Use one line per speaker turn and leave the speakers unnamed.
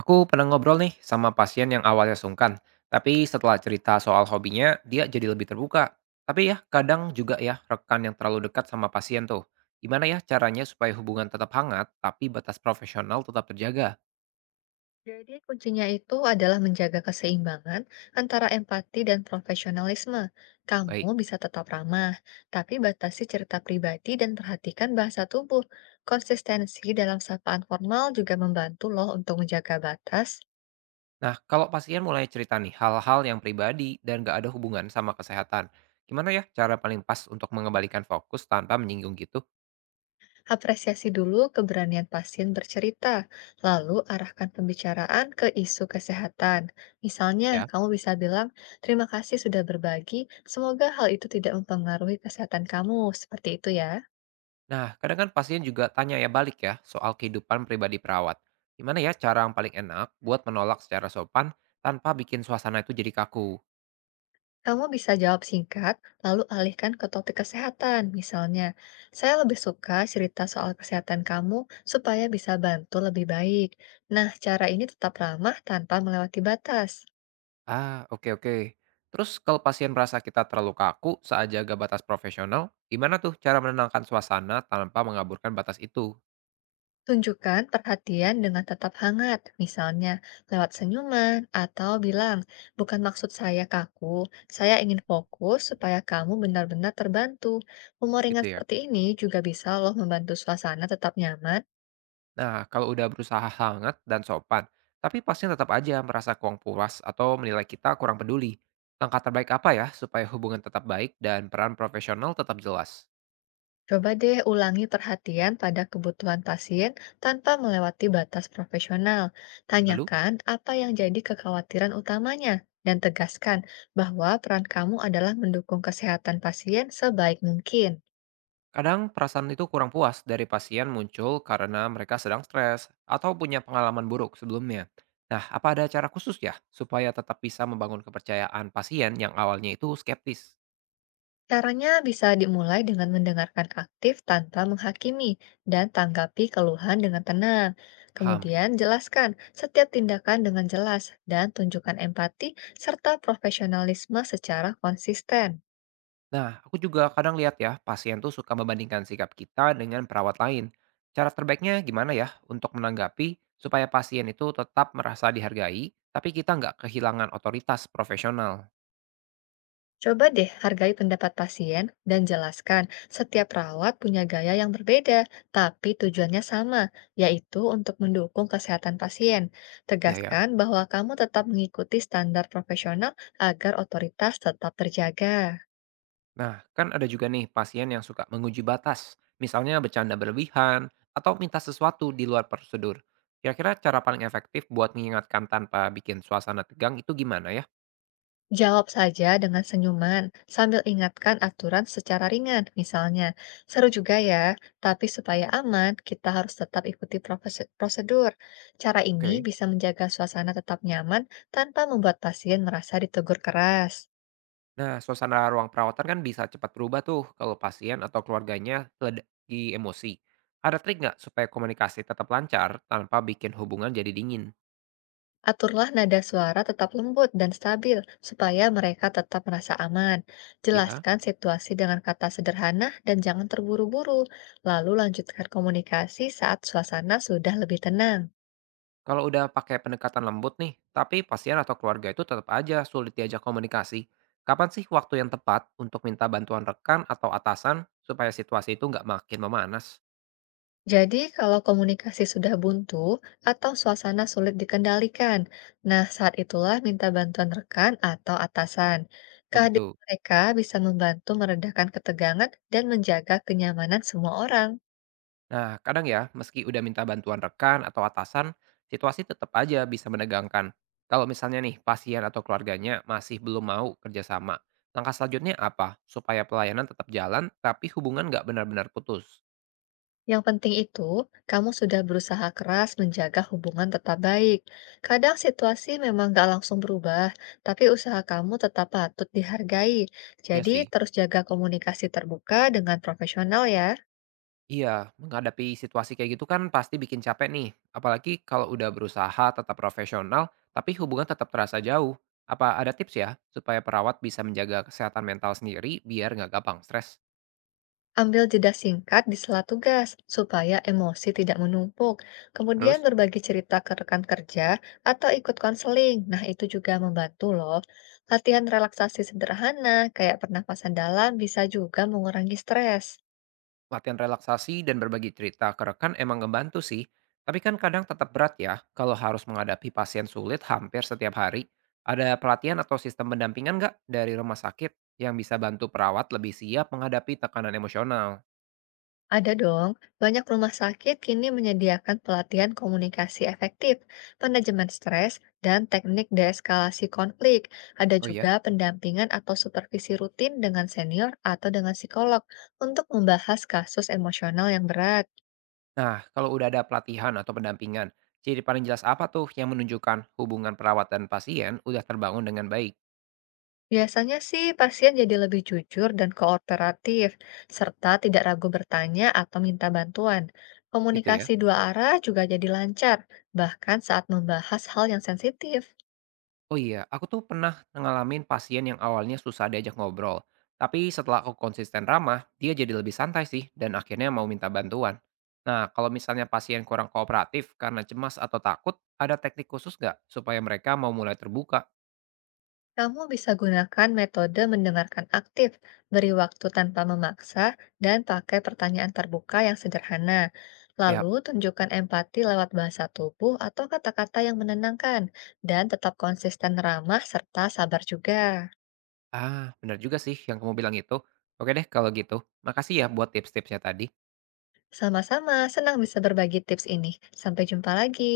Aku pernah ngobrol nih sama pasien yang awalnya sungkan, tapi setelah cerita soal hobinya, dia jadi lebih terbuka. Tapi ya, kadang juga ya rekan yang terlalu dekat sama pasien tuh. Gimana ya caranya supaya hubungan tetap hangat, tapi batas profesional tetap terjaga?
Jadi kuncinya itu adalah menjaga keseimbangan antara empati dan profesionalisme. Kamu
Baik.
bisa tetap ramah, tapi batasi cerita pribadi dan perhatikan bahasa tubuh. Konsistensi dalam sapaan formal juga membantu loh untuk menjaga batas.
Nah, kalau pasien mulai cerita nih hal-hal yang pribadi dan gak ada hubungan sama kesehatan, gimana ya cara paling pas untuk mengembalikan fokus tanpa menyinggung gitu?
Apresiasi dulu keberanian pasien bercerita, lalu arahkan pembicaraan ke isu kesehatan. Misalnya,
Ya.
kamu bisa bilang, "Terima kasih sudah berbagi. Semoga hal itu tidak mempengaruhi kesehatan kamu." Seperti itu ya.
Nah, kadang kan pasien juga tanya ya balik ya soal kehidupan pribadi perawat. Gimana ya cara yang paling enak buat menolak secara sopan tanpa bikin suasana itu jadi kaku?
Kamu bisa jawab singkat, lalu alihkan ke topik kesehatan. Misalnya, saya lebih suka cerita soal kesehatan kamu supaya bisa bantu lebih baik. Nah, cara ini tetap ramah tanpa melewati batas.
Ah, oke, oke. Terus kalau pasien merasa kita terlalu kaku saat jaga batas profesional, gimana tuh cara menenangkan suasana tanpa mengaburkan batas itu?
Tunjukkan perhatian dengan tetap hangat, misalnya lewat senyuman atau bilang, "Bukan maksud saya kaku, saya ingin fokus supaya kamu benar-benar terbantu." Humor
Gitu
ringan
ya.
seperti ini juga bisa loh membantu suasana tetap nyaman.
Nah, kalau udah berusaha hangat dan sopan, tapi pasien tetap aja merasa kurang puas atau menilai kita kurang peduli. Langkah terbaik apa ya supaya hubungan tetap baik dan peran profesional tetap jelas?
Coba deh ulangi perhatian pada kebutuhan pasien tanpa melewati batas profesional.
Lalu?
Tanyakan apa yang jadi kekhawatiran utamanya dan tegaskan bahwa peran kamu adalah mendukung kesehatan pasien sebaik mungkin.
Kadang perasaan itu kurang puas dari pasien muncul karena mereka sedang stres atau punya pengalaman buruk sebelumnya. Nah, apa ada cara khusus ya supaya tetap bisa membangun kepercayaan pasien yang awalnya itu skeptis?
Caranya bisa dimulai dengan mendengarkan aktif tanpa menghakimi dan tanggapi keluhan dengan tenang.
Paham.
Kemudian jelaskan setiap tindakan dengan jelas dan tunjukkan empati serta profesionalisme secara konsisten.
Nah, aku juga kadang lihat ya, pasien tuh suka membandingkan sikap kita dengan perawat lain. Cara terbaiknya gimana ya untuk menanggapi supaya pasien itu tetap merasa dihargai, tapi kita nggak kehilangan otoritas profesional?
Coba deh hargai pendapat pasien dan jelaskan setiap perawat punya gaya yang berbeda, tapi tujuannya sama, yaitu untuk mendukung kesehatan pasien.
Ya, ya.
Tegaskan bahwa kamu tetap mengikuti standar profesional agar otoritas tetap terjaga.
Nah, kan ada juga nih pasien yang suka menguji batas, misalnya bercanda berlebihan atau minta sesuatu di luar prosedur. Kira-kira cara paling efektif buat mengingatkan tanpa bikin suasana tegang itu gimana ya?
Jawab saja dengan senyuman sambil ingatkan aturan secara ringan, misalnya. Seru juga ya, tapi supaya aman, kita harus tetap ikuti prosedur. Cara ini
Oke.
bisa menjaga suasana tetap nyaman tanpa membuat pasien merasa ditegur keras.
Nah, suasana ruang perawatan kan bisa cepat berubah tuh kalau pasien atau keluarganya lagi emosi. Ada trik nggak supaya komunikasi tetap lancar tanpa bikin hubungan jadi dingin?
Aturlah nada suara tetap lembut dan stabil supaya mereka tetap merasa aman.
Ya.
Jelaskan situasi dengan kata sederhana dan jangan terburu-buru. Lalu lanjutkan komunikasi saat suasana sudah lebih tenang.
Kalau udah pakai pendekatan lembut nih, tapi pasien atau keluarga itu tetap aja sulit diajak komunikasi. Kapan sih waktu yang tepat untuk minta bantuan rekan atau atasan supaya situasi itu nggak makin memanas?
Jadi, kalau komunikasi sudah buntu atau suasana sulit dikendalikan, nah saat itulah minta bantuan rekan atau atasan.
Oh
Kehadiran
gitu.
mereka bisa membantu meredakan ketegangan dan menjaga kenyamanan semua orang.
Nah, kadang ya, meski udah minta bantuan rekan atau atasan, situasi tetap aja bisa menegangkan. Kalau misalnya nih, pasien atau keluarganya masih belum mau kerjasama, langkah selanjutnya apa? Supaya pelayanan tetap jalan, tapi hubungan nggak benar-benar putus.
Yang penting itu, kamu sudah berusaha keras menjaga hubungan tetap baik. Kadang situasi memang gak langsung berubah, tapi usaha kamu tetap patut dihargai.
Ya
Jadi,
sih.
terus jaga komunikasi terbuka dengan profesional ya.
Iya, menghadapi situasi kayak gitu kan pasti bikin capek nih. Apalagi kalau udah berusaha tetap profesional, tapi hubungan tetap terasa jauh. Apa ada tips ya supaya perawat bisa menjaga kesehatan mental sendiri biar nggak gampang stres?
Ambil jeda singkat di sela tugas supaya emosi tidak menumpuk. Kemudian
Terus,
berbagi cerita ke rekan kerja atau ikut konseling. Nah, itu juga membantu loh. Latihan relaksasi sederhana kayak pernapasan dalam bisa juga mengurangi stres.
latihan relaksasi dan berbagi cerita ke rekan emang ngebantu sih. Tapi kan kadang tetap berat ya kalau harus menghadapi pasien sulit hampir setiap hari. Ada pelatihan atau sistem pendampingan nggak dari rumah sakit yang bisa bantu perawat lebih siap menghadapi tekanan emosional?
Ada dong, banyak rumah sakit kini menyediakan pelatihan komunikasi efektif, manajemen stres, dan teknik deeskalasi konflik. Ada
Oh
juga
iya?
pendampingan atau supervisi rutin dengan senior atau dengan psikolog untuk membahas kasus emosional yang berat.
Nah, kalau udah ada pelatihan atau pendampingan, ciri paling jelas apa tuh yang menunjukkan hubungan perawat dan pasien udah terbangun dengan baik,
Biasanya sih pasien jadi lebih jujur dan kooperatif, serta tidak ragu bertanya atau minta bantuan.
gitu ya?
Komunikasi dua arah juga jadi lancar, bahkan saat membahas hal yang sensitif.
Oh iya, aku tuh pernah ngalamin pasien yang awalnya susah diajak ngobrol, tapi setelah aku konsisten ramah, dia jadi lebih santai sih dan akhirnya mau minta bantuan. Nah, kalau misalnya pasien kurang kooperatif karena cemas atau takut, ada teknik khusus nggak supaya mereka mau mulai terbuka?
Kamu bisa gunakan metode mendengarkan aktif, beri waktu tanpa memaksa, dan pakai pertanyaan terbuka yang sederhana.
Tiap,
Lalu, tunjukkan empati lewat bahasa tubuh atau kata-kata yang menenangkan, dan tetap konsisten ramah serta sabar juga.
ah, benar juga sih yang kamu bilang itu. Oke deh kalau gitu, makasih ya buat tips-tipsnya tadi.
Sama-sama, senang bisa berbagi tips ini. Sampai jumpa lagi.